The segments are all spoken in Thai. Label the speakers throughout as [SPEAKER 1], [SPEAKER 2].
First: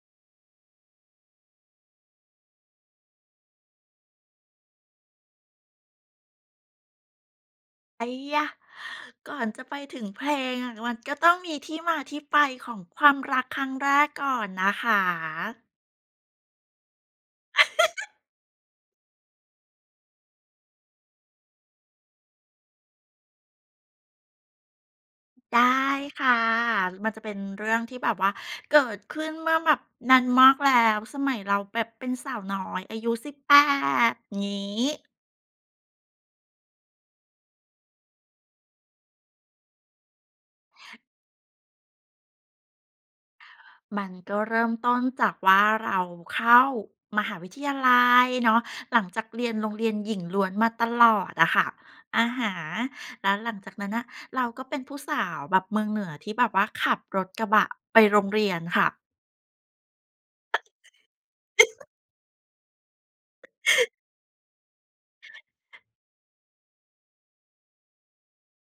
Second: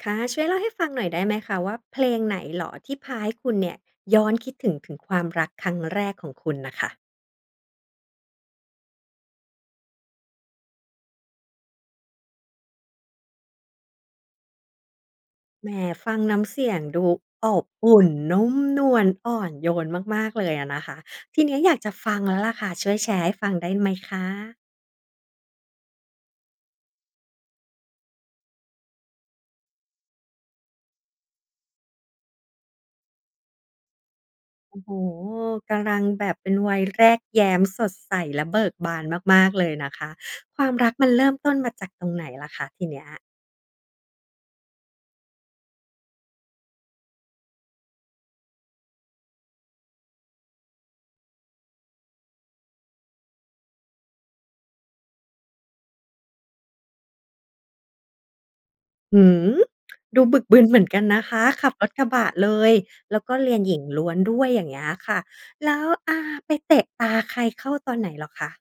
[SPEAKER 1] ค่ะ ช่วยเล่าให้ฟังหน่อยได้ไหมคะว่า เพลงไหนเหรอที่พาให้คุณเนี่ย ย้อนคิดถึง ถึงความรักครั้งแรกของคุณน่ะค่ะ?
[SPEAKER 2] ไอ้หยา! ก่อนจะไปถึงเพลงอะ มันก็ต้องมีที่มาที่ไปของความรักครั้งแรกก่อนนะคะ
[SPEAKER 1] แหม! ฟังน้ำเสียงดูอบอุ่น นุ่มนวล อ่อนโยนมาก ๆ เลยอะนะคะ ทีนี้อยากจะฟังแล้วล่ะค่ะ ช่วยแชร์ให้ฟังได้ไหมคะ?
[SPEAKER 2] ได้ค่ะ มันจะเป็นเรื่องที่แบบว่า เกิดขึ้นเมื่อแบบนานมากแล้ว สมัยเราแบบเป็นสาวน้อยอายุ 18 งี
[SPEAKER 1] โอ
[SPEAKER 2] ้
[SPEAKER 1] ้โฮ! กำลังแบบเป็นวัยแรกแย้ม สดใสและเบิกบานมาก ๆ เลยนะคะ ความรักมันเริ่มต้นมาจากตรงไหนล่ะคะ ทีเนี้ย?
[SPEAKER 2] มันก็เริ่มต้นจากว่า เราเข้ามหาวิทยาลัยเนาะ หลังจากเรียนโรงเรียนหญิงล้วนมาตลอดอะค่ะ อะฮะ แล้วหลังจากนั้นน่ะ เราก็เป็นผู้สาวแบบเมืองเหนือที่แบบว่าขับรถกระบะไปโรงเรียนค่ะ
[SPEAKER 1] หือ ดูบึกบึนเหมือนกันนะคะ ขับรถกระบะเลย แล้วก็เรียนหญิงล้วนด้วย อย่างเงี้ยค่ะ แล้ว อา ไปเตะตาใครเข้าตอนไหนเหรอคะ?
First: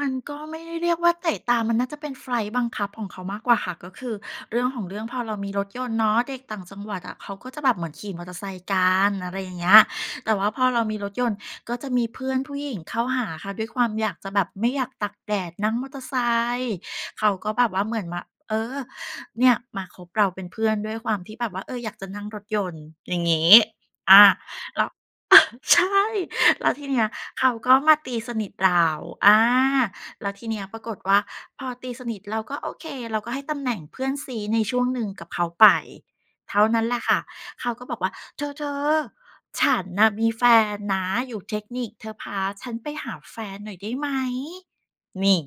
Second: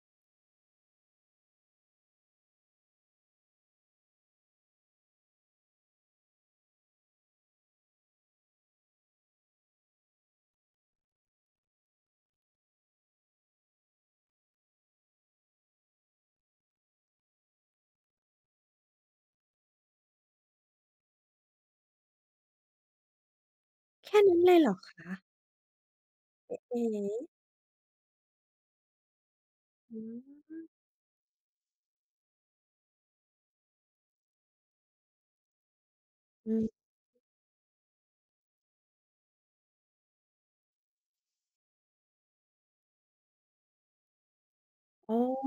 [SPEAKER 2] มันก็ไม่ได้เรียกว่าเตะตา มันน่าจะเป็นไฟต์บังคับของเขามากกว่าค่ะ ก็คือเรื่องของเรื่องพอเรามีรถยนต์เนาะ เด็กต่างจังหวัดอะเขาก็จะแบบเหมือนขี่มอเตอร์ไซค์กัน อะไรอย่างเงี้ย แต่ว่าพอเรามีรถยนต์ ก็จะมีเพื่อนผู้หญิงเข้าหาค่ะ ด้วยความอยากจะแบบ ไม่อยากตากแดดนั่งมอเตอร์ไซค์ เขาก็แบบว่าเหมือนมา เออ เนี่ยมาคบเราเป็นเพื่อนด้วยความที่แบบว่า เออ อยากจะนั่งรถยนต์ อย่างงี้
[SPEAKER 1] แค
[SPEAKER 2] อ
[SPEAKER 1] ่
[SPEAKER 2] า
[SPEAKER 1] นี้เลยเหรอ
[SPEAKER 2] แล้ว
[SPEAKER 1] ค
[SPEAKER 2] เ
[SPEAKER 1] ะ?
[SPEAKER 2] ออ ใช่
[SPEAKER 1] อือ
[SPEAKER 2] แล้ว
[SPEAKER 1] อื
[SPEAKER 2] ที
[SPEAKER 1] อ
[SPEAKER 2] เน
[SPEAKER 1] ฮ
[SPEAKER 2] ี้ย
[SPEAKER 1] ึ
[SPEAKER 2] เขาก็มาตีสนิทเรา อา
[SPEAKER 1] อื
[SPEAKER 2] แล้วทีเนี้ย
[SPEAKER 1] ม
[SPEAKER 2] ปรากฏว่า พอตีสนิทเรา ก็โอเค เราก็ให้ตำแหน่งเพื่อนซี้ในช่วงหนึ่งกับเขาไป
[SPEAKER 1] อื
[SPEAKER 2] เท่า
[SPEAKER 1] ม
[SPEAKER 2] นั้นแหละค่ะ เขาก็บอกว่า "เธอ ๆ ฉันน่ะมีแฟนนะอยู่เทคนิค เธอพาฉันไปหาแฟนหน่อยได้ไหม?"
[SPEAKER 1] โอ้
[SPEAKER 2] นี่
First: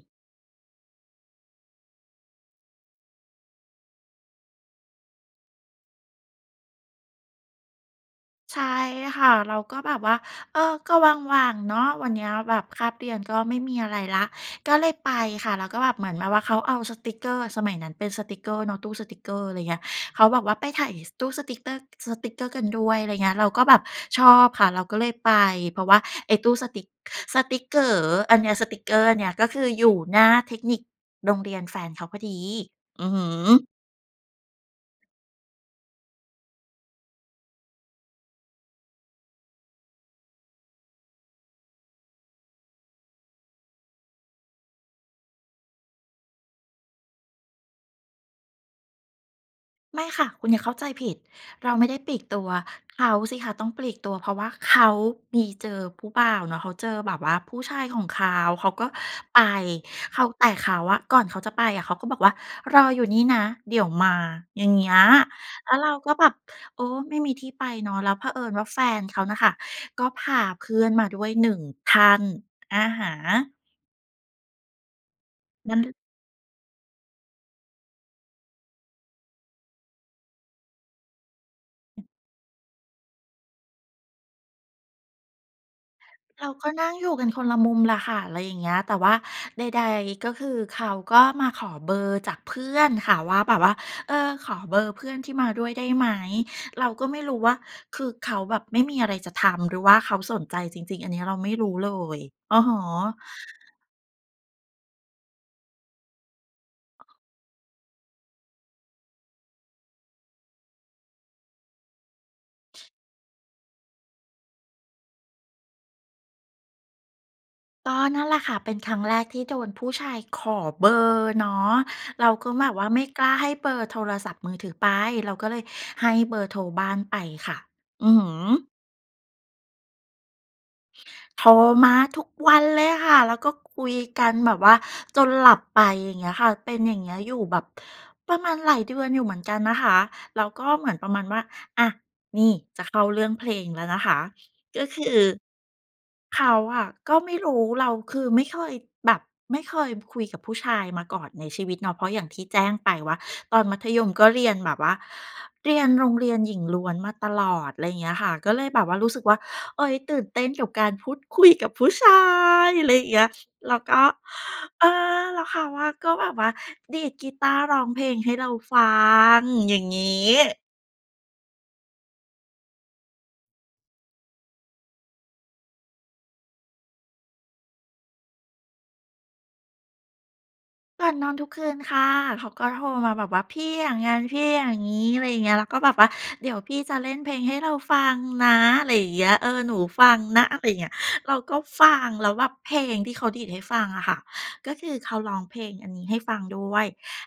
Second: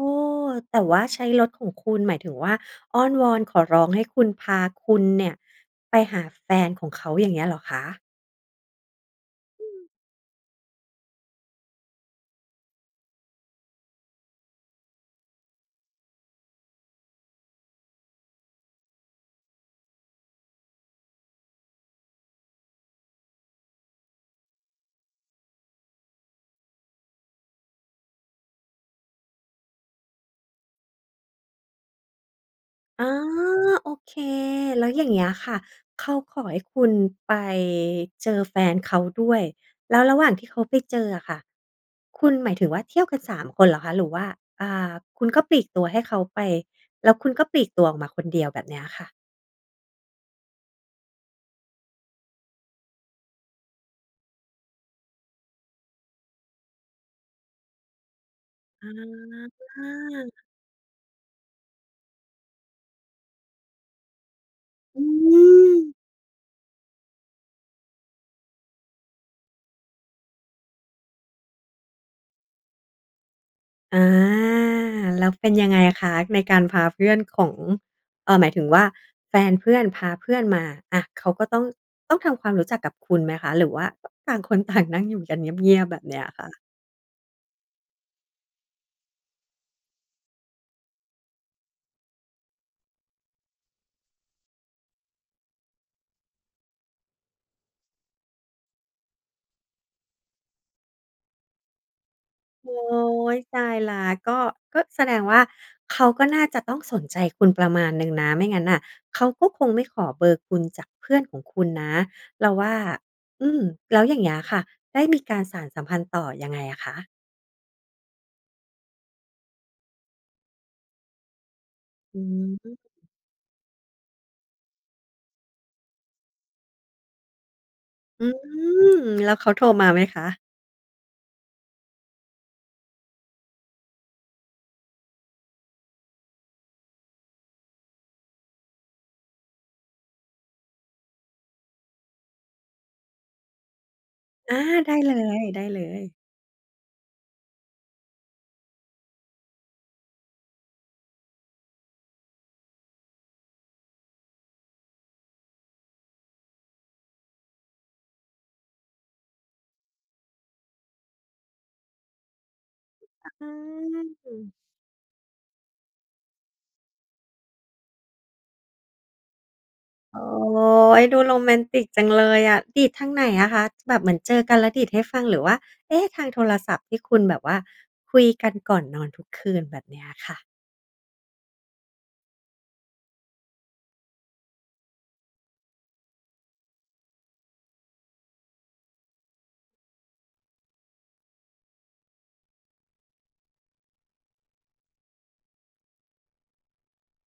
[SPEAKER 1] แต่ว่าใช้รถของคุณ หมายถึงว่าอ้อนวอนขอร้องให้คุณ พาคุณเนี่ยไปหาแฟนของเขา อย่างเงี้ยเหรอคะ?
[SPEAKER 2] ใช่ค่ะ เรา
[SPEAKER 1] อื
[SPEAKER 2] ก็
[SPEAKER 1] ม
[SPEAKER 2] แบบว่า เออ ก็ว่าง ๆ เนาะ วันเนี้ยแบบคาบเรียนก็ไม่มีอะไรแล้ว ก็เลยไปค่ะ แล้วก็แบบ เหมือนแบบว่าเขาเอาสติกเกอร์ สมัยนั้นเป็นสติกเกอร์เนาะ ตู้สติกเกอร์ อะไรเงี้ย เขาบอกว่าไปถ่าย ส ตู้สติกเตอร์ สติกเกอร์กันด้วย อะไรเงี้ย เราก็แบบชอบค่ะ เราก็เลยไป เพราะว่าไอ้ตู้สติก สติกเก๋ออันเนี้ย สติกเกอร์อันเนี้ย ก็คืออยู่หน้าเทคนิค โรงเรียนแฟนเขาพอดี
[SPEAKER 1] อ
[SPEAKER 2] อื
[SPEAKER 1] า
[SPEAKER 2] อฮึ
[SPEAKER 1] โอเค แล้วอย่างเงี้ยค่ะ เขาขอให้คุณไปเจอแฟนเขาด้วย แล้วระหว่างที่เขาไปเจออะค่ะ คุณ หมายถึงว่าเที่ยวกัน 3 คนเหรอคะ? หรือว่า อ่า คุณก็ปลีกตัวให้เขาไป แล้วคุณก็ปลีกตัวออกมาคนเดียวแบบเนี้ยอะค่ะ?
[SPEAKER 2] ไม่ค่ะ คุณอย่าเข้าใจผิด เราไม่ได้ปลีกตัว เขาสิคะต้องปลีกตัว เพราะว่าเขามี เจอผู้บ่าวเนาะ เขาเจอแบบว่าผู้ชายของเขา เขาก
[SPEAKER 1] อื
[SPEAKER 2] ็ไป เขา
[SPEAKER 1] ม
[SPEAKER 2] แต่เขาอะ ก่อนเขาจะไปอะ เขาก็บอกว่า รออยู่นี่นะเดี๋ยวมา อย่างเงี้ย
[SPEAKER 1] อื
[SPEAKER 2] แล้วเรา
[SPEAKER 1] ม
[SPEAKER 2] ก็แบบ เออ ไม่มีที่ไปเนาะ แล้วเผอิญว่าแฟนเขาน่ะค่ะ ก็พาเพื่อนมาด้วยหนึ่งท่าน อะฮะ
[SPEAKER 1] อา แล้วเป็นยังไงคะ? ในการพาเพื่อนของ เอ่อ หมายถึงว่า แฟนเพื่อนพาเพื่อนมา อะ เขาก็ต้อง
[SPEAKER 2] อืม
[SPEAKER 1] ต้องทำความรู้จักกับคุณไหมคะ? หรือว่า ต่างคน ต่าง นั่งอยู่กันเงียบ ๆ แบบเนี้ยอะค
[SPEAKER 2] เ
[SPEAKER 1] ่
[SPEAKER 2] รา
[SPEAKER 1] ะ?
[SPEAKER 2] ก็นั่งอยู่กันคนละมุมล่ะค่ะ อะไรอย่างเงี้ย แต่ว่าใด ๆ ก็คือ เขาก็มาขอเบอร์จากเพื่อนค่ะว่า แบบว่า เออ "ขอเบอร์เพื่อนที่มาด้วยได้ไหม?" เราก็ไม่รู้ว่า คือเขาแบบไม่มีอะไรจะทำ หรือว่าเขาสนใจจริง ๆ อันนี้เราไม่รู้เลย อะ
[SPEAKER 1] โอ
[SPEAKER 2] ฮ
[SPEAKER 1] ๊
[SPEAKER 2] ะ
[SPEAKER 1] ย ตายแล้ว ก็ ก็แสดงว่า เขาก็น่าจะต้องสนใจคุณประมาณหนึ่งนะ ไม่งั้นน่ะเขาก็คงไม่ขอเบอร์คุณจากเพื่อนของคุณนะเราว่า อืม แล้วอย่างเงี้ยค่ะ ได้มีการสานสัมพันธ์ต่อยังไงอะคะ?
[SPEAKER 2] ก็นั่นแหละค่ะ เป็นครั้งแรกที่โดนผู้ชายขอเบอร์เนาะ
[SPEAKER 1] อ
[SPEAKER 2] เราก็แบบ
[SPEAKER 1] ืม
[SPEAKER 2] ว่าไม่กล้าให้เบอร์โทรศัพท์มือถือไป เราก็เลยให้เบอร์โทรบ้านไปค่ะ อือฮ
[SPEAKER 1] อื
[SPEAKER 2] ึ
[SPEAKER 1] ม แล้วเขาโทรมาไหมคะ?
[SPEAKER 2] โทรมาทุกวันเลยค่ะ แล้วก็คุยกันแบบว่าจนหลับไป อย่างเงี้ยค่ะ เป็นอย่างเงี้ยอยู่แบบประมาณหลายเดือนอยู่เหมือนกันนะคะ แล้วก็เหมือนประมาณว่า อะ นี่ จะเข้าเรื่องเพลงแล้วนะคะ
[SPEAKER 1] อา
[SPEAKER 2] ก็
[SPEAKER 1] ได้
[SPEAKER 2] ค
[SPEAKER 1] เ
[SPEAKER 2] ื
[SPEAKER 1] ล
[SPEAKER 2] อ
[SPEAKER 1] ย ได้เลย
[SPEAKER 2] เขาอะก็ไม่รู้ เรา คือไม่เคยแบบ ไม่เคยคุยกับผู้ชายมาก่อนในชีวิตเนาะ เพราะอย่างที่แจ้งไปว่า ตอนมัธยมก็เรียนแบบว่า เรียนโรงเรียนหญิงล้วนมาตลอด ไรเงี้ยค่ะ ก็เลยแบบว่ารู้สึกว่า เฮ้ย ตื่นเต้นกับการพูด คุย กับผู้ชาย อะไรเงี้
[SPEAKER 1] อ
[SPEAKER 2] ย
[SPEAKER 1] ะ อื
[SPEAKER 2] แล้วก็
[SPEAKER 1] ม
[SPEAKER 2] เออ แล้วเขาอะก็แบบว่าดีดกีตาร์ร้องเพลงให้เราฟัง อย่างงี
[SPEAKER 1] โอ๊
[SPEAKER 2] ้
[SPEAKER 1] ย ดูโรแมนติกจังเลยอะ ดีดทางไหนอะคะ? แบบเหมือนเจอกันแล้วดีดให้ฟัง หรือว่า เอ๊ะ! ทางโทรศัพท์ที่คุณแบบว่าคุยกันก่อนนอนทุกคืน แบบเนี้ยค่ะ
[SPEAKER 2] ก่อนนอนทุกคืนค่ะ เขาก็โทรมาแบบว่า "พี่อย่างงั้น พี่อย่างงี้" อะไรอย่างเงี้ย แล้วก็บอกว่า "เดี๋ยวพี่จะเล่นเพลงให้เราฟังนะ" ไรอย่างเงี้ย เออ "หนูฟังนะ" อะไรเงี้ย เราก็ฟัง แล้วแบบเพลงที่เขาดีดให้ฟังอะค่ะ ก็คือเขาร้องเพลงอันนี้ให้ฟังด้วย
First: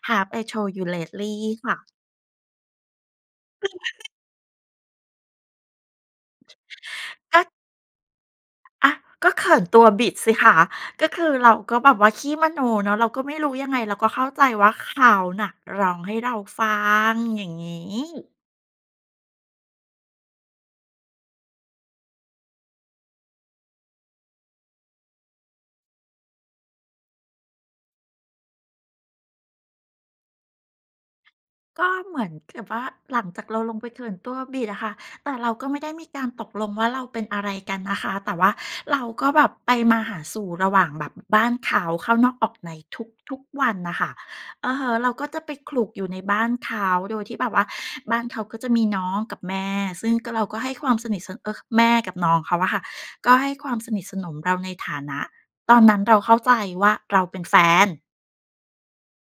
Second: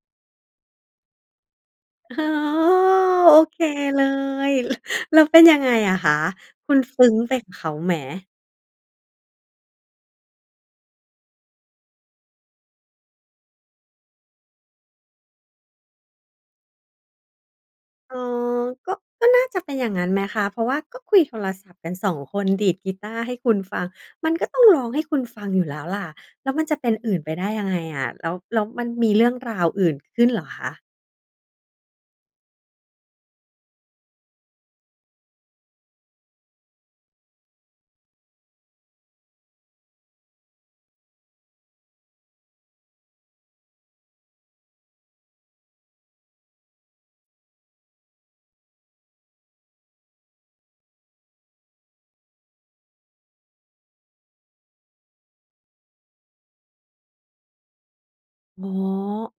[SPEAKER 2] Have I Told You Lately ค่ะ
[SPEAKER 1] อ๋อ โอเคเลย แล้วเป็นยังไงอะคะ? คุณซึ้งไป
[SPEAKER 2] ก
[SPEAKER 1] ก
[SPEAKER 2] ็
[SPEAKER 1] ับเขาไหม?
[SPEAKER 2] อะ ก็เขินตัวบิดสิคะ ก็คือเราก็แบบว่าขี้มโนเนาะ เราก็ไม่รู้ยังไง เราก็เข้าใจว่า เขาน่ะร้องให้เราฟัง อย่างงี
[SPEAKER 1] อ๋อ
[SPEAKER 2] ้
[SPEAKER 1] ก็ ก็น่าจะเป็นอย่างงั้นไหมคะ? เพราะว่าก็คุยโทรศัพท์กัน 2 คน ดีดกีตาร์ให้คุณฟัง มันก็ต้องร้องให้คุณฟังอยู่แล้วล่ะ แล้วมันจะเป็นอื่นไปได้ยังไงอะ?แล้ว แล้วมันมีเรื่องราวอื่นขึ้นเหรอคะ?
[SPEAKER 2] ก็เหมือนกับว่า หลังจากเราลงไปเขินตัวบิดอะค่ะ แต่เราก็ไม่ได้มีการตกลงว่า เราเป็นอะไรกันนะคะ แต่ว่าเราก็แบบไปมาหาสู่ระหว่างแบบ อ บ้านเขา เข้านอกออกในทุก ๆ วันน่ะค่ะ อือฮึ เราก็จะไปขลุกอยู่ในบ้านเขา โดยที่แบบว่าบ้านเขาก็จะมีน้องกับแม่ ซึ่งก็ เราก็ให้ความสนิท ส เอ่อ ค แม่กับน้องเขาอะค่ะ ก็ให้ความสนิทสนมเราในฐานะ ตอนนั้นเราเข้าใจว่า เราเป็น แฟน
[SPEAKER 1] อ๋อ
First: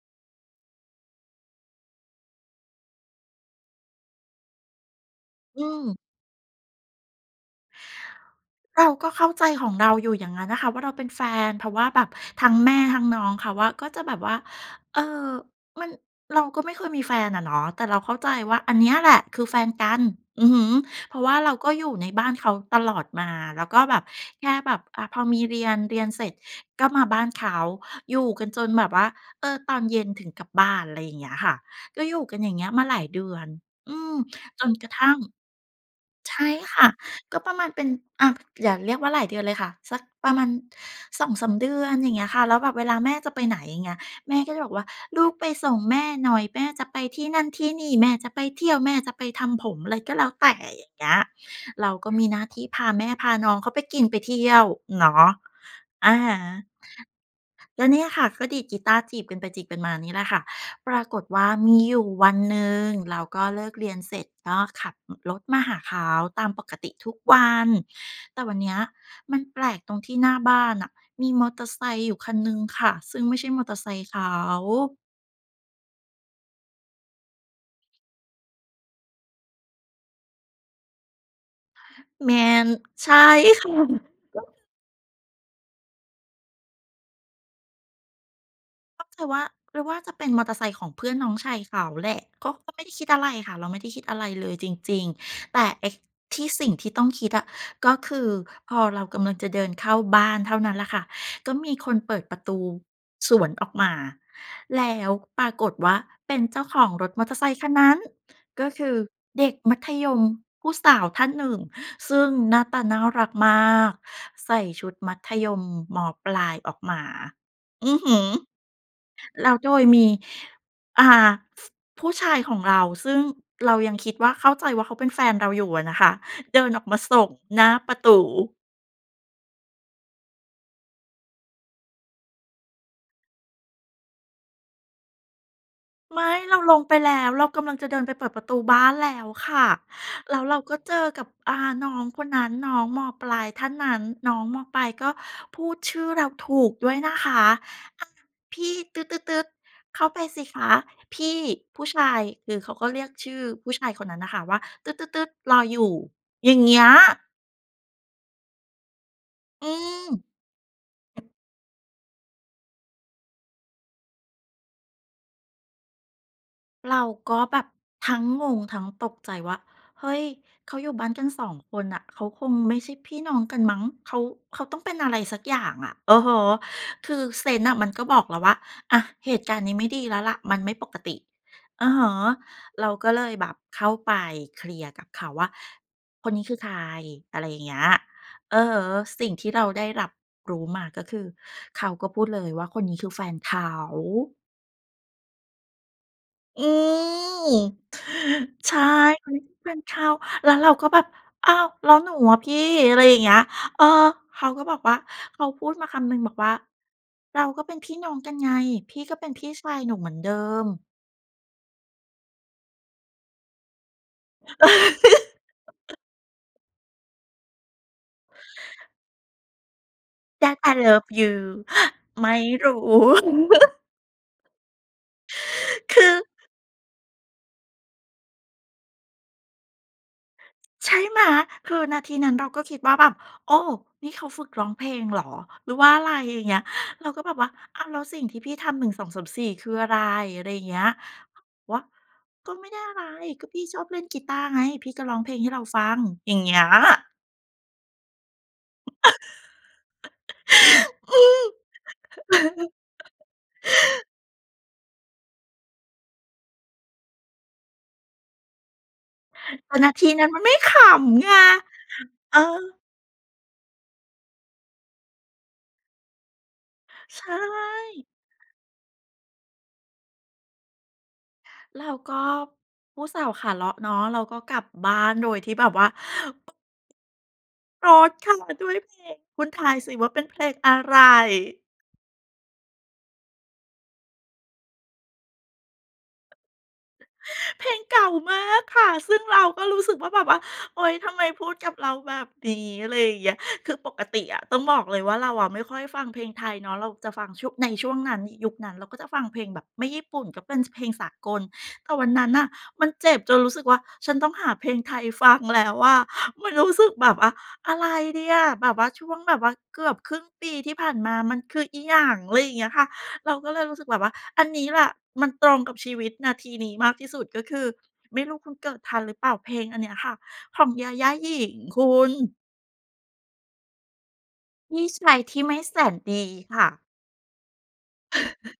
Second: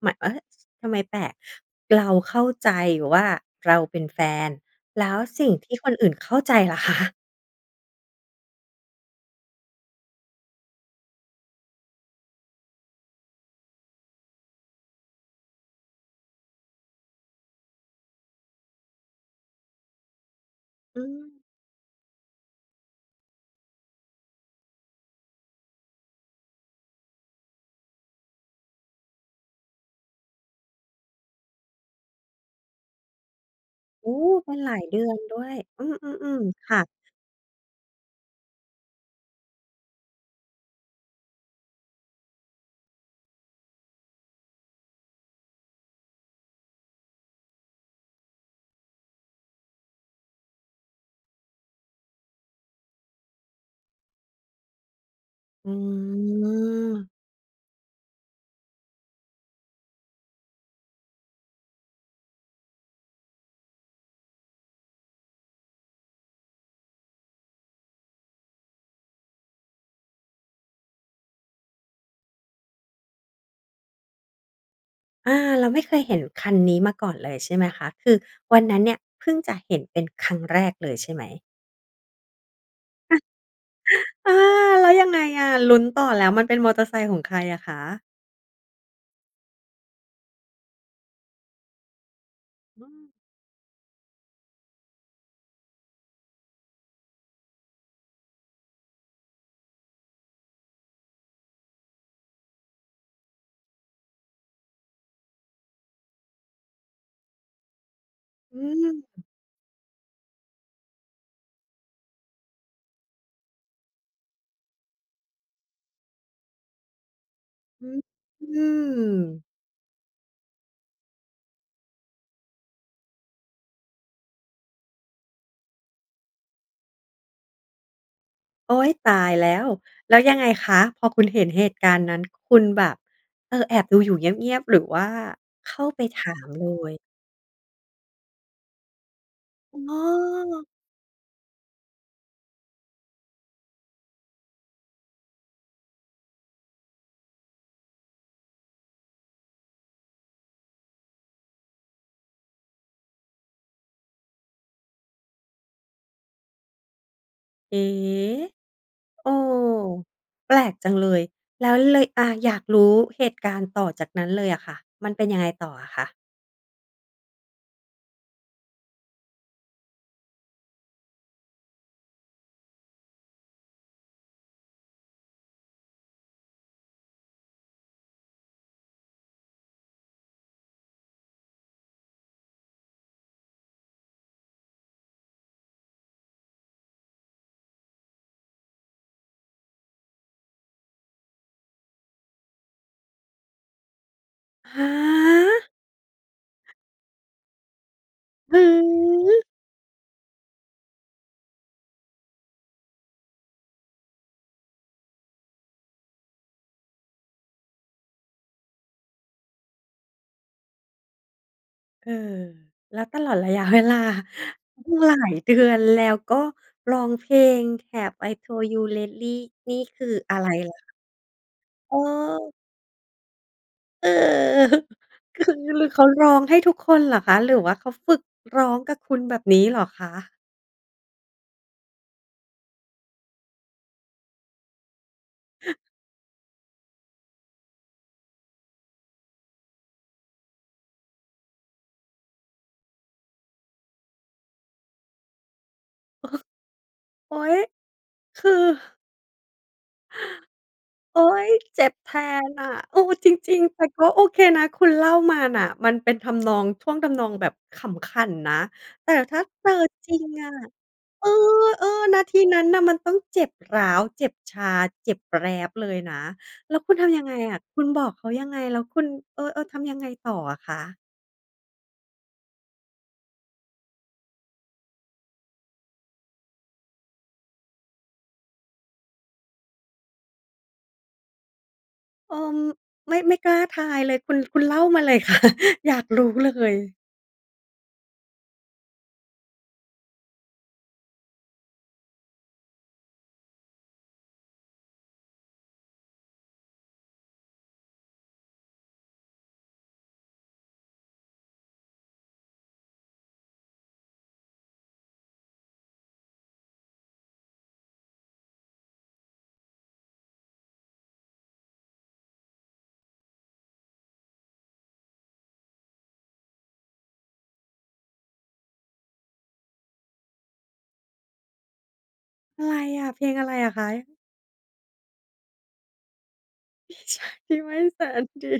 [SPEAKER 1] หมะ เฮ้ย! ทำไมแปลก เราเข้าใจว่า เราเป็นแฟน แล้วสิ่ง
[SPEAKER 2] อื
[SPEAKER 1] ที่คน
[SPEAKER 2] ม
[SPEAKER 1] อื่นเข้าใจล่ะ คะ?
[SPEAKER 2] เราก็เข้าใจของเราอยู่อย่างนั้นน่ะค่ะว่า เราเป็นแฟน เพราะว่าแบบทั้งแม่ทั้งน้องเขาอะ ก็จะแบบว่า เอ่อ มัน เราก็ไม่เคยมีแฟนอะเนาะ แต่เราเข้าใจว่าอันเนี้ยแหละ คือแฟนกัน อือฮึ
[SPEAKER 1] อื
[SPEAKER 2] เพราะว่า
[SPEAKER 1] ม
[SPEAKER 2] เราก็อยู่ในบ้านเขาตลอดมา แล้วก็แบบแค่แบบ อ่า พอมีเรียน เรียนเสร็จก็มาบ้านเขา อยู่กันจนแบบว่า เออ ตอนเย็นถึงกลับบ้าน อะไรอย่างเงี้ยค่ะ ก็อยู่กันอย่างเงี้ยมาหลายเดือน อื
[SPEAKER 1] โอ้
[SPEAKER 2] ม
[SPEAKER 1] เป็น
[SPEAKER 2] จ
[SPEAKER 1] หล
[SPEAKER 2] น
[SPEAKER 1] าย
[SPEAKER 2] กระ
[SPEAKER 1] เดื
[SPEAKER 2] ท
[SPEAKER 1] อ
[SPEAKER 2] ั่
[SPEAKER 1] น
[SPEAKER 2] ง
[SPEAKER 1] ด้วย อื
[SPEAKER 2] ใช
[SPEAKER 1] ม
[SPEAKER 2] ่
[SPEAKER 1] ๆ ๆ ค
[SPEAKER 2] ค
[SPEAKER 1] ่ะ
[SPEAKER 2] ่ะ ก็ประมาณเป็น อะ อย่าเรียกว่าหลายเดือนเลยค่ะ สักประมาณ 2-3 เดือน อย่างเงี้ยค่ะ แล้วแบบเวลาแม่จะไปไหน อย่างเงี้ย แม่ก็บอกว่า "ลูกไปส่งแม่หน่อย แม่จะไปที่นั่นที่นี่ แม่จะไปเที่ยว แม่จะไปทำผม" อะไรก็แล้วแต่ อย่างเงี้ย เราก็มีหน้าที่พาแม่พาน้องเขาไปกินไปเที่ยวเนาะ
[SPEAKER 1] อื
[SPEAKER 2] อะฮะ
[SPEAKER 1] ม
[SPEAKER 2] ก็เนี่ยค่ะ ก็ดีดกีตาร์จีบกันไปจีบกันมานี่แหละค่ะ ปรากฏว่ามีอยู่วันหนึ่ง เราก็เลิกเรียนเสร็จ ก็ขับ อ รถมาหาเขาตามปกติทุกวัน แต่วันเนี้ย มันแปลกตรงที่หน้าบ้านน่ะ มีมอเตอร์ไซค์อยู่คันหนึ่งค่ะ ซึ่งไม่ใช่มอเตอร์ไซค์เขา
[SPEAKER 1] อา เราไม่เคยเห็นคันนี้มาก่อนเลยใช่ไหมคะ? คือวันนั้นเนี่ย เพิ่งจะเห็นเป็นครั้งแรกเลยใช่ไหม?
[SPEAKER 2] แม่น ใช่ ค่ะ
[SPEAKER 1] เออ แล้วยังไงอะ? ลุ้นต่อ แล้วมันเป็นมอเตอร์ไซค์ของใครอะคะ?
[SPEAKER 2] ก็คือว่า หรือว่าจะเป็นมอเตอร์ไซค์ของเพื่อนน้องชายเขาแหละ ก็ ก็ไม
[SPEAKER 1] อ
[SPEAKER 2] ่
[SPEAKER 1] ื
[SPEAKER 2] ได้คิด
[SPEAKER 1] ม
[SPEAKER 2] อะไรค่ะ เราไม่ได้คิดอะไรเลยจริง ๆ แต่ไอ้ที่ สิ่งที่ต้องคิดอะ ก็คือพอเรากำลังจะเดินเข้าบ้านเท่านั้นล่ะค่ะ ก็มีคนเปิดประตูสวนออกมา แล้วปรากฏว่าเป็นเจ้าของรถมอเตอร์ไซค์ คันนั้น
[SPEAKER 1] อ
[SPEAKER 2] ก็
[SPEAKER 1] ื
[SPEAKER 2] คือ
[SPEAKER 1] ม
[SPEAKER 2] เด็กมัธยมผู้สาวท่านหนึ่ง ซึ่งหน้าตาน่ารักมาก ใส่ชุดมัธยม ม.ปลายออกมา
[SPEAKER 1] อ
[SPEAKER 2] อ
[SPEAKER 1] ื
[SPEAKER 2] ื
[SPEAKER 1] อ
[SPEAKER 2] อฮึ
[SPEAKER 1] อืม
[SPEAKER 2] แล้วโดยมี อ่า ฟ ผู้ชายของเรา ซึ่งเรายังคิดว่า เข้าใจว่าเขาเป็นแฟนเราอยู่อะนะคะ เดินออกมาส่งหน้าประตู
[SPEAKER 1] โอ๊ย! ตายแล้ว แล้วยังไงคะ? พอคุณเห็นเหตุการณ์นั้น คุณแบบ เออ แอบดูอยู่เงียบ ๆ หรือว่าเข้าไป
[SPEAKER 2] ไ
[SPEAKER 1] ถ
[SPEAKER 2] ม่
[SPEAKER 1] าม
[SPEAKER 2] เรา
[SPEAKER 1] เล
[SPEAKER 2] ลงไป
[SPEAKER 1] ย?
[SPEAKER 2] แล้ว เรากำลังจะเดินไปเปิดประตูบ้านแล้วค่ะ
[SPEAKER 1] อ้
[SPEAKER 2] แล้วเรา
[SPEAKER 1] อ
[SPEAKER 2] ก็เจอกับ อ่า น้องคนนั้น น้อง ม.ปลายท่านนั้น น้อง ม.ปลายก็พูดชื่อเราถูกด้วยนะคะ "อ้าว พี่ ตึ๊ด ๆ ๆ เข้าไปสิคะ พี่ผู้ชาย" คือเขาก็เรียกชื่อผู้ชายคนนั้นน่ะค่ะ ว่า "ตื๊ด ๆ ๆ รออยู่" อย่างเงี้ย
[SPEAKER 1] เอ๊ เออ
[SPEAKER 2] อืม
[SPEAKER 1] แปลกจังเลย แล้วเลย อะ อยากรู้เหตุการณ์ต่อจากนั้นเลยอะค่ะ มันเป็นยังไงต่ออะคะ?
[SPEAKER 2] เราก็แบบทั้งงงทั้งตกใจว่า เฮ้ย เขาอยู่บ้านกัน 2 คนน่ะ เขาคงไม่ใช่พี่น้องกันมั้ง เขา เขาต้องเป็นอะไรสักอย่างอะ อือฮึ คือเซนส์น่ะมันก็บอกแล้วว่า อะ เหตุการณ์นี้ไม่ดีแล้วล่ะ มันไม่ปกติ อือฮึ เราก็เลยแบบเข้าไปเคลียร์กับเขาว่า "คนนี้คือใคร?" อะไรอย่างเงี้ย อือฮึ สิ่งที่เราได้รับรู้มา ก็คือเขาก็พูดเลยว่า "คนนี้ คือ แฟนเขา"
[SPEAKER 1] ฮะ
[SPEAKER 2] อืม
[SPEAKER 1] อื
[SPEAKER 2] ใช
[SPEAKER 1] อ
[SPEAKER 2] ่ เฮ
[SPEAKER 1] ฮ
[SPEAKER 2] ้ย
[SPEAKER 1] ึ
[SPEAKER 2] แฟนเขา แล้วเราก็แบบ "อ้าว แล้วหนูอะพี่?" อะไรอย่างเงี้ย เออ เขาก็บอกว่า เขาพูดมาคำหนึ่งบอกว่า "เราก็เป็นพี่น้องกันไง พี่ก็เป็นพี่ชายหนูเหมือนเดิม"
[SPEAKER 1] เออ แล้วตลอดระยะ เวลา หลายเดือน แล้วก็ร้องเพลง Have I told you lately นี่คืออะไร
[SPEAKER 2] That
[SPEAKER 1] ล
[SPEAKER 2] I
[SPEAKER 1] ่ะ?
[SPEAKER 2] love you
[SPEAKER 1] เอ
[SPEAKER 2] ไม่
[SPEAKER 1] อ
[SPEAKER 2] รู้
[SPEAKER 1] เออ คือ เขา
[SPEAKER 2] คือ
[SPEAKER 1] ร้องให้ทุกคนเหรอคะ? หรือว่าเขาฝึกร้องกับคุณ แบบนี้เหรอคะ?
[SPEAKER 2] ใช่ไหม? คือนาทีนั้นเราก็คิดว่าแบบ โอ้! นี่เขาฝึกร้องเพลงเหรอ? หรือว่าอะไร? อย่างเงี้ย เราก็แบบว่า "อ้าว แล้วสิ่งที่พี่ทำ 1 2 3 4 คืออะไร?" อะไรอย่างเงี้ย เขาวะ "ก็ไม่ได้อะไร ก็พี่ชอบเล่นกีตาร์ไง พี่ก็ร้องเพลงให้เราฟัง"
[SPEAKER 1] อือ
[SPEAKER 2] อย
[SPEAKER 1] ฮ
[SPEAKER 2] ่า
[SPEAKER 1] ึ
[SPEAKER 2] งเงี้ย
[SPEAKER 1] โอ๊ย! คือ
[SPEAKER 2] อ
[SPEAKER 1] โอ
[SPEAKER 2] ื
[SPEAKER 1] ๊
[SPEAKER 2] ม
[SPEAKER 1] ย! เจ็บแทนน่ะ เออ จริง ๆ แต่ก็โอเคนะ คุณเล่ามาน่ะ มันเป็นทำนอง ช่วงทำนองแบบขำขันนะ แต่ถ้าเจ
[SPEAKER 2] แ
[SPEAKER 1] อ
[SPEAKER 2] ต่นาที
[SPEAKER 1] จริ
[SPEAKER 2] นั้
[SPEAKER 1] ง
[SPEAKER 2] นมัน
[SPEAKER 1] อ
[SPEAKER 2] ไม
[SPEAKER 1] ะ
[SPEAKER 2] ่ขำ
[SPEAKER 1] เอ
[SPEAKER 2] ไ
[SPEAKER 1] อ
[SPEAKER 2] ง
[SPEAKER 1] เออ นาท
[SPEAKER 2] เอ
[SPEAKER 1] ีนั้
[SPEAKER 2] อ
[SPEAKER 1] นน่ะมันต้องเจ็บร้าว เจ็บชา เจ็บแปล๊บเลยนะ แล้วคุณทำ
[SPEAKER 2] ใ
[SPEAKER 1] ย
[SPEAKER 2] ช
[SPEAKER 1] ังไงอะ? คุณบอ
[SPEAKER 2] ่
[SPEAKER 1] กเขายังไง? แล้วคุณ เออ ๆ ทำยังไงต่ออะคะ?
[SPEAKER 2] เราก็ผู้สาวขาเลาะเนาะ เราก็กลับบ้าน โดยที่แบบว่า [unintelligible] เข้ามาด้วยเพลง คุณทายสิว่าเป็นเพลงอะไร?
[SPEAKER 1] เออ ไม่ ไม่กล้าทายเลย คุณ คุณเล่ามาเลย ค่ะ อยากรู้เลย
[SPEAKER 2] เพลงเก่ามากค่ะ ซึ่งเราก็รู้สึกว่า แบบว่า โอ๊ย ทำไมพูดกับเราแบบนี้ อะไรอย่างเงี้ย คือปกติอะต้องบอกเลยว่า เราอะไม่ค่อยฟังเพลงไทยเนาะ เราจะฟังช่วง ในช่วงนั้น ย ยุคนั้น เราก็จะฟังเพลงแบบไม่ญี่ปุ่นก็เป็น ส เพลงสากล แต่วันนั้นน่ะมันเจ็บจนรู้สึกว่า ฉันต้องหาเพลงไทยฟังแล้วอะ มันรู้สึกแบบว่า อะไรดีอะ แบบว่าช่วงแบบว่าเกือบครึ่งปีที่ผ่านมามันคืออิหยัง? อะไรอย่างเงี้ยค่ะ เราก็เลยรู้สึกแบบว่า อันนี้แหละมันตรงกับชีวิตนาทีนี้มากที่สุด ก็คือ ไม่รู้คุณเกิดทันหรือเปล่า เพลงอันเนี้ยค่ะ ของญาญ่าญิ๋ง คุณ
[SPEAKER 1] อะไรอะ เพลงอะไรอะคะ?
[SPEAKER 2] พี่ชายที่ไม่แสนดีค่ะ
[SPEAKER 1] พี่ชายไม่แสนดี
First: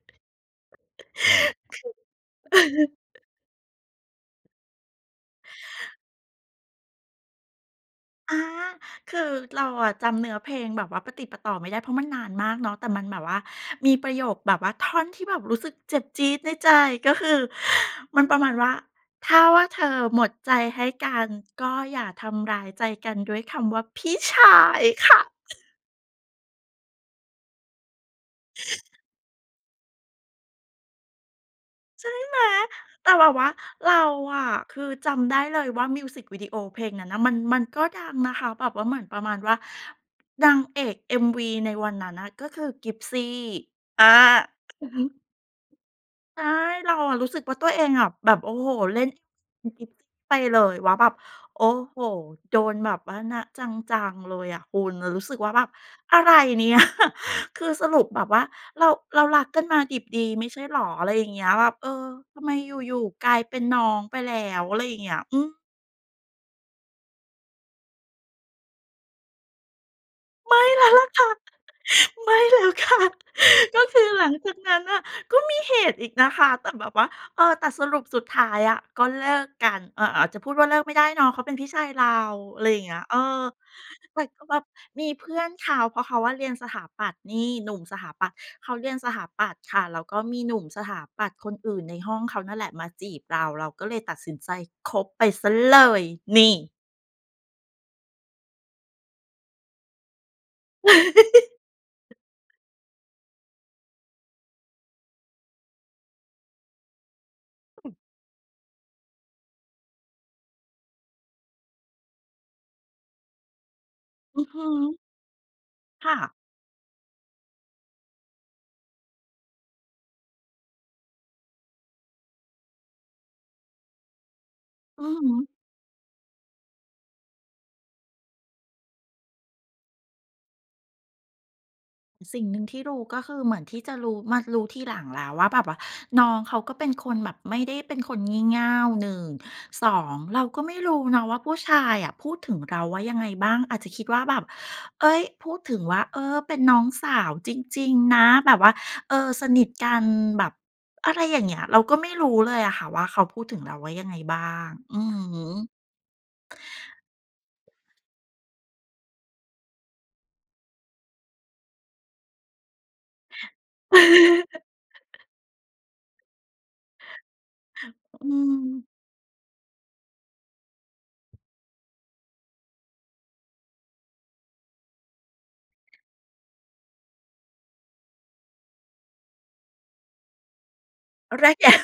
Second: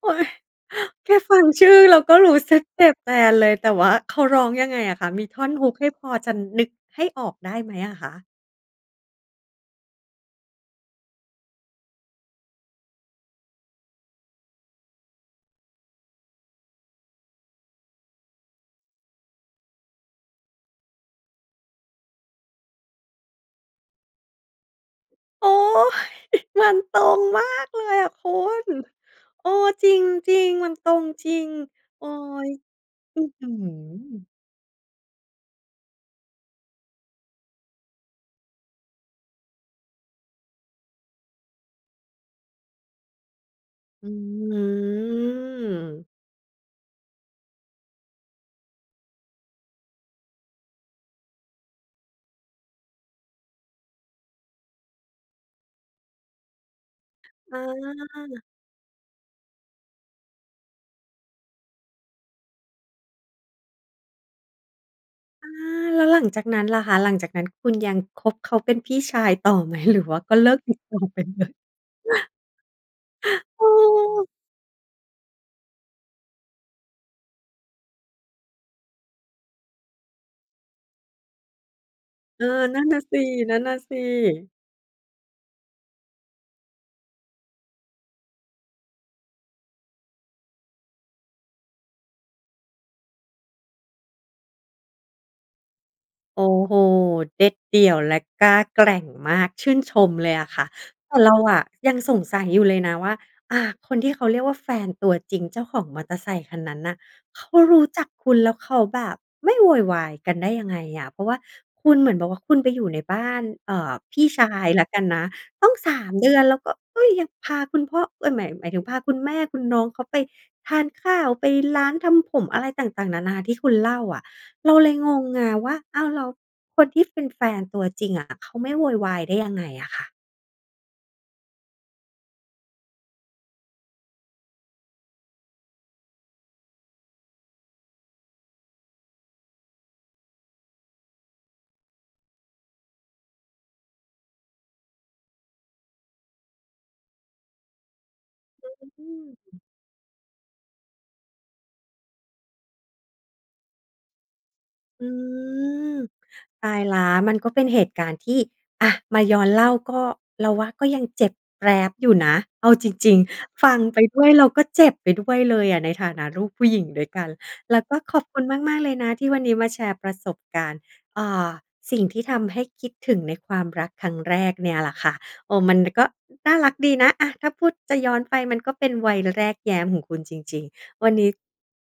[SPEAKER 1] โอ๊ย แค่ฟังชื่
[SPEAKER 2] ค
[SPEAKER 1] อ
[SPEAKER 2] ื
[SPEAKER 1] เ
[SPEAKER 2] อ
[SPEAKER 1] ราก็รู้สึกเจ็บแทนเลย แต่ว่าเขาร้องยังไงอะคะ? มีท่อน Hook ให้พอจะนึกให้ออกได้ไหมอะคะ?
[SPEAKER 2] อา คือเราอะจำเนื้อเพลงแบบว่าปะติดปะต่อไม่ได้ เพราะมันนานมากเนาะ แต่มันแบบว่ามีประโยคแบบว่า ท่อนที่แบบรู้สึกเจ็บจี๊ดในใจ ก็คือมันประมาณว่า "ถ้าว่าเธอหมดใจให้กัน ก็อย่าทำร้ายใจกันด้วยคำว่า พี่ชาย" ค่ะ
[SPEAKER 1] โอ๊ย มันตรงมากเลยอะคุณ เออ จริง ๆ มันตรงจริง โ
[SPEAKER 2] ใ
[SPEAKER 1] อ
[SPEAKER 2] ช
[SPEAKER 1] ๊
[SPEAKER 2] ่ไหม
[SPEAKER 1] ย อ
[SPEAKER 2] แต่
[SPEAKER 1] ื
[SPEAKER 2] แ
[SPEAKER 1] ้
[SPEAKER 2] บ
[SPEAKER 1] อ
[SPEAKER 2] บ
[SPEAKER 1] ฮ
[SPEAKER 2] ว่
[SPEAKER 1] ื
[SPEAKER 2] าเรา
[SPEAKER 1] อ
[SPEAKER 2] อะคือจำได้เลยว่า มิวซิกวิดีโอเพลงนั้นน่ะ มัน มันก็ดังนะคะ แบบว่า เหมือนประมาณว่า นางเอก MV ในวันนั้นน่ะ ก็คือกิ๊บซี่ เออ
[SPEAKER 1] อื
[SPEAKER 2] อือฮึ
[SPEAKER 1] ม
[SPEAKER 2] ใช่ เราอะรู้สึกว่า ตัวเองอะแบบ โอ้โฮ เล่น ไปเลยว่าแบบ โอ้โฮ โดนแบบว่านะ จัง ๆ เลยอะคุณ เรารู้สึกว่าแบบ อะไร เนี่ย
[SPEAKER 1] เ
[SPEAKER 2] คือสรุปแบบว่
[SPEAKER 1] ออ
[SPEAKER 2] าเรา เรารักกันมาดิบดีไม่ใช่เหรอ? อะไรอย่างเงี้ย แบบ เออ ทำไมอยู่ ๆ กลายเป็นน้องไปแล้ว อะไรอย่างเงี้ย อื
[SPEAKER 1] อา
[SPEAKER 2] ม
[SPEAKER 1] แล้วหลังจากนั้นล่ะคะ? หลังจากนั้น คุณยัง คบเขาเป็นพี่ชายต่อไหม? หรือว่าก็เลิ
[SPEAKER 2] ไม
[SPEAKER 1] ก
[SPEAKER 2] ่
[SPEAKER 1] ติด
[SPEAKER 2] แล้ว
[SPEAKER 1] ต่อ
[SPEAKER 2] ล่ะ
[SPEAKER 1] ไป
[SPEAKER 2] ค่ะ
[SPEAKER 1] เลย?
[SPEAKER 2] ไม่แล้วค่ะ
[SPEAKER 1] เ
[SPEAKER 2] ก็คือห
[SPEAKER 1] ออ
[SPEAKER 2] ลังจากนั้นน่ะ ก็มีเหตุอีกนะคะ แต่แบบว่า เออ แต่สรุป สุดท้ายอะก็เลิกกัน อ๋อ ๆ จะพูดว่าเลิกไม่ได้เนาะ เขาเป็นพี่ชายเรา
[SPEAKER 1] เออ
[SPEAKER 2] อะไรอ
[SPEAKER 1] น
[SPEAKER 2] ย
[SPEAKER 1] ั
[SPEAKER 2] ่
[SPEAKER 1] ่
[SPEAKER 2] าง
[SPEAKER 1] น
[SPEAKER 2] เง
[SPEAKER 1] น่
[SPEAKER 2] ี้
[SPEAKER 1] ะ
[SPEAKER 2] ย เ
[SPEAKER 1] ส
[SPEAKER 2] อ
[SPEAKER 1] ิ
[SPEAKER 2] อ
[SPEAKER 1] นั่นน่ะสิ
[SPEAKER 2] แต่ก็แบบมีเพื่อนเขา เพราะเขาอะเรียนสถาปัตย์ นี่ หนุ่มสถาปัตย์ เขาเรียนสถาปัตย์ค่ะ แล้วก็มีหนุ่มสถาปัตย์คนอื่นในห้องเขานั่นแหละมาจีบเรา เราก็เลยตัดสินใจคบไป ซะเลย
[SPEAKER 1] โ
[SPEAKER 2] น
[SPEAKER 1] อ้
[SPEAKER 2] ี่!
[SPEAKER 1] โฮ เด็ดเดี่ยวและกล้าแกร่งมาก ชื่นชมเลยอะค่ะ แต่เราอะยัง สงสัยอยู่เลยนะว่า อา คนที่เขาเรียกว่า แฟนตัวจริง เจ้าของมอเตอร์ไซค์คันนั้นน่ะ เขารู้จักคุณแล้วเขาแบบไม่โวยวายกันได้ยังไงอะ? เพราะว่าคุณเหมือนบอกว่า คุณไปอยู่ในบ้าน เออ พี่
[SPEAKER 2] อ
[SPEAKER 1] ช
[SPEAKER 2] ือ
[SPEAKER 1] า
[SPEAKER 2] ฮ
[SPEAKER 1] ยละ
[SPEAKER 2] ึ
[SPEAKER 1] กันนะ ตั้ง สา
[SPEAKER 2] ค่
[SPEAKER 1] ม เด
[SPEAKER 2] ะ
[SPEAKER 1] ือน แล้วก็ เฮ้ย ยังพาคุณพ่อ เอ๊ย หมาย หมายถึงพาคุณแม่คุณน้องเขาไปทานข้าว ไปร้านทำผมอะไรต่าง ๆ นานา ที่คุณเล่าอะ เราเลย
[SPEAKER 2] อื
[SPEAKER 1] ง
[SPEAKER 2] อ
[SPEAKER 1] ง
[SPEAKER 2] ฮ
[SPEAKER 1] ไ
[SPEAKER 2] ึ
[SPEAKER 1] งว่า อ้าว แล้วคนที่เป็นแฟนตัวจริงอะเขาไม่โวยวายได้ยังไงอะค่ะ
[SPEAKER 2] สิ่งหนึ่งที่รู้ ก็คือเหมือนที่จะรู้ มารู้ทีหลังแล้วว่า แบบว่าน้องเขาก็เป็นคนแบบไม่ได้เป็นคนงี่เง่า 1 2 เราก็ไม่รู้เนาะว่า ผู้ชายอะพูดถึงเราว่ายังไงบ้าง อาจจะคิดว่าแบบ เฮ้ย พูดถึงว่า เออ เป็นน้องสาวจริง ๆ นะ แบบว่า
[SPEAKER 1] อื
[SPEAKER 2] เออ สน
[SPEAKER 1] ม
[SPEAKER 2] ิทกัน แบบอะไรอย่างเงี้ย เราก็ไม่รู้เลยอะค่ะ ว่าเขาพูดถึงเราว่ายังไงบ้าง อื
[SPEAKER 1] อื
[SPEAKER 2] อฮึ
[SPEAKER 1] ม ตายแล้ว มันก็เป็นเหตุการณ์ที่ อะ มาย้อนเล่าก็ เราว่าก็ยังเจ็บแปล๊บอยู่นะ เอาจริง ๆ ฟังไปด้วยเราก็เจ็บไปด้วยเลยอะ ในฐานะลูกผู้หญิงด้วยกัน แล้วก็ขอ
[SPEAKER 2] อ
[SPEAKER 1] บ
[SPEAKER 2] ื
[SPEAKER 1] คุณมา
[SPEAKER 2] ม
[SPEAKER 1] ก ๆ เลยนะที่วันนี้มาแชร์ประสบการณ์ อ่า สิ่งที่ทำให้คิดถึงในความรักครั้งแรกเนี่ยล่ะค่ะ เออ มันก็น่ารักดีนะ อะ ถ้าพูด จะย้อนไปมันก็เป็นวัยแรกแย้มของคุณจริง ๆ วันนี้
[SPEAKER 2] แรก แย้ม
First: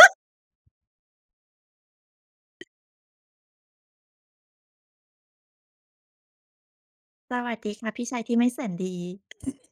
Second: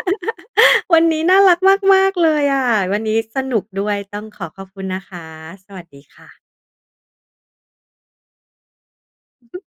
[SPEAKER 1] วันนี้น่ารักมาก ๆ เลยอะ วันนี้สนุกด้วย ต้องขอขอบคุณนะคะ สวัสดีค่ะ
[SPEAKER 2] สวัสดีค่ะ พี่ชายที่ไม่แสนดี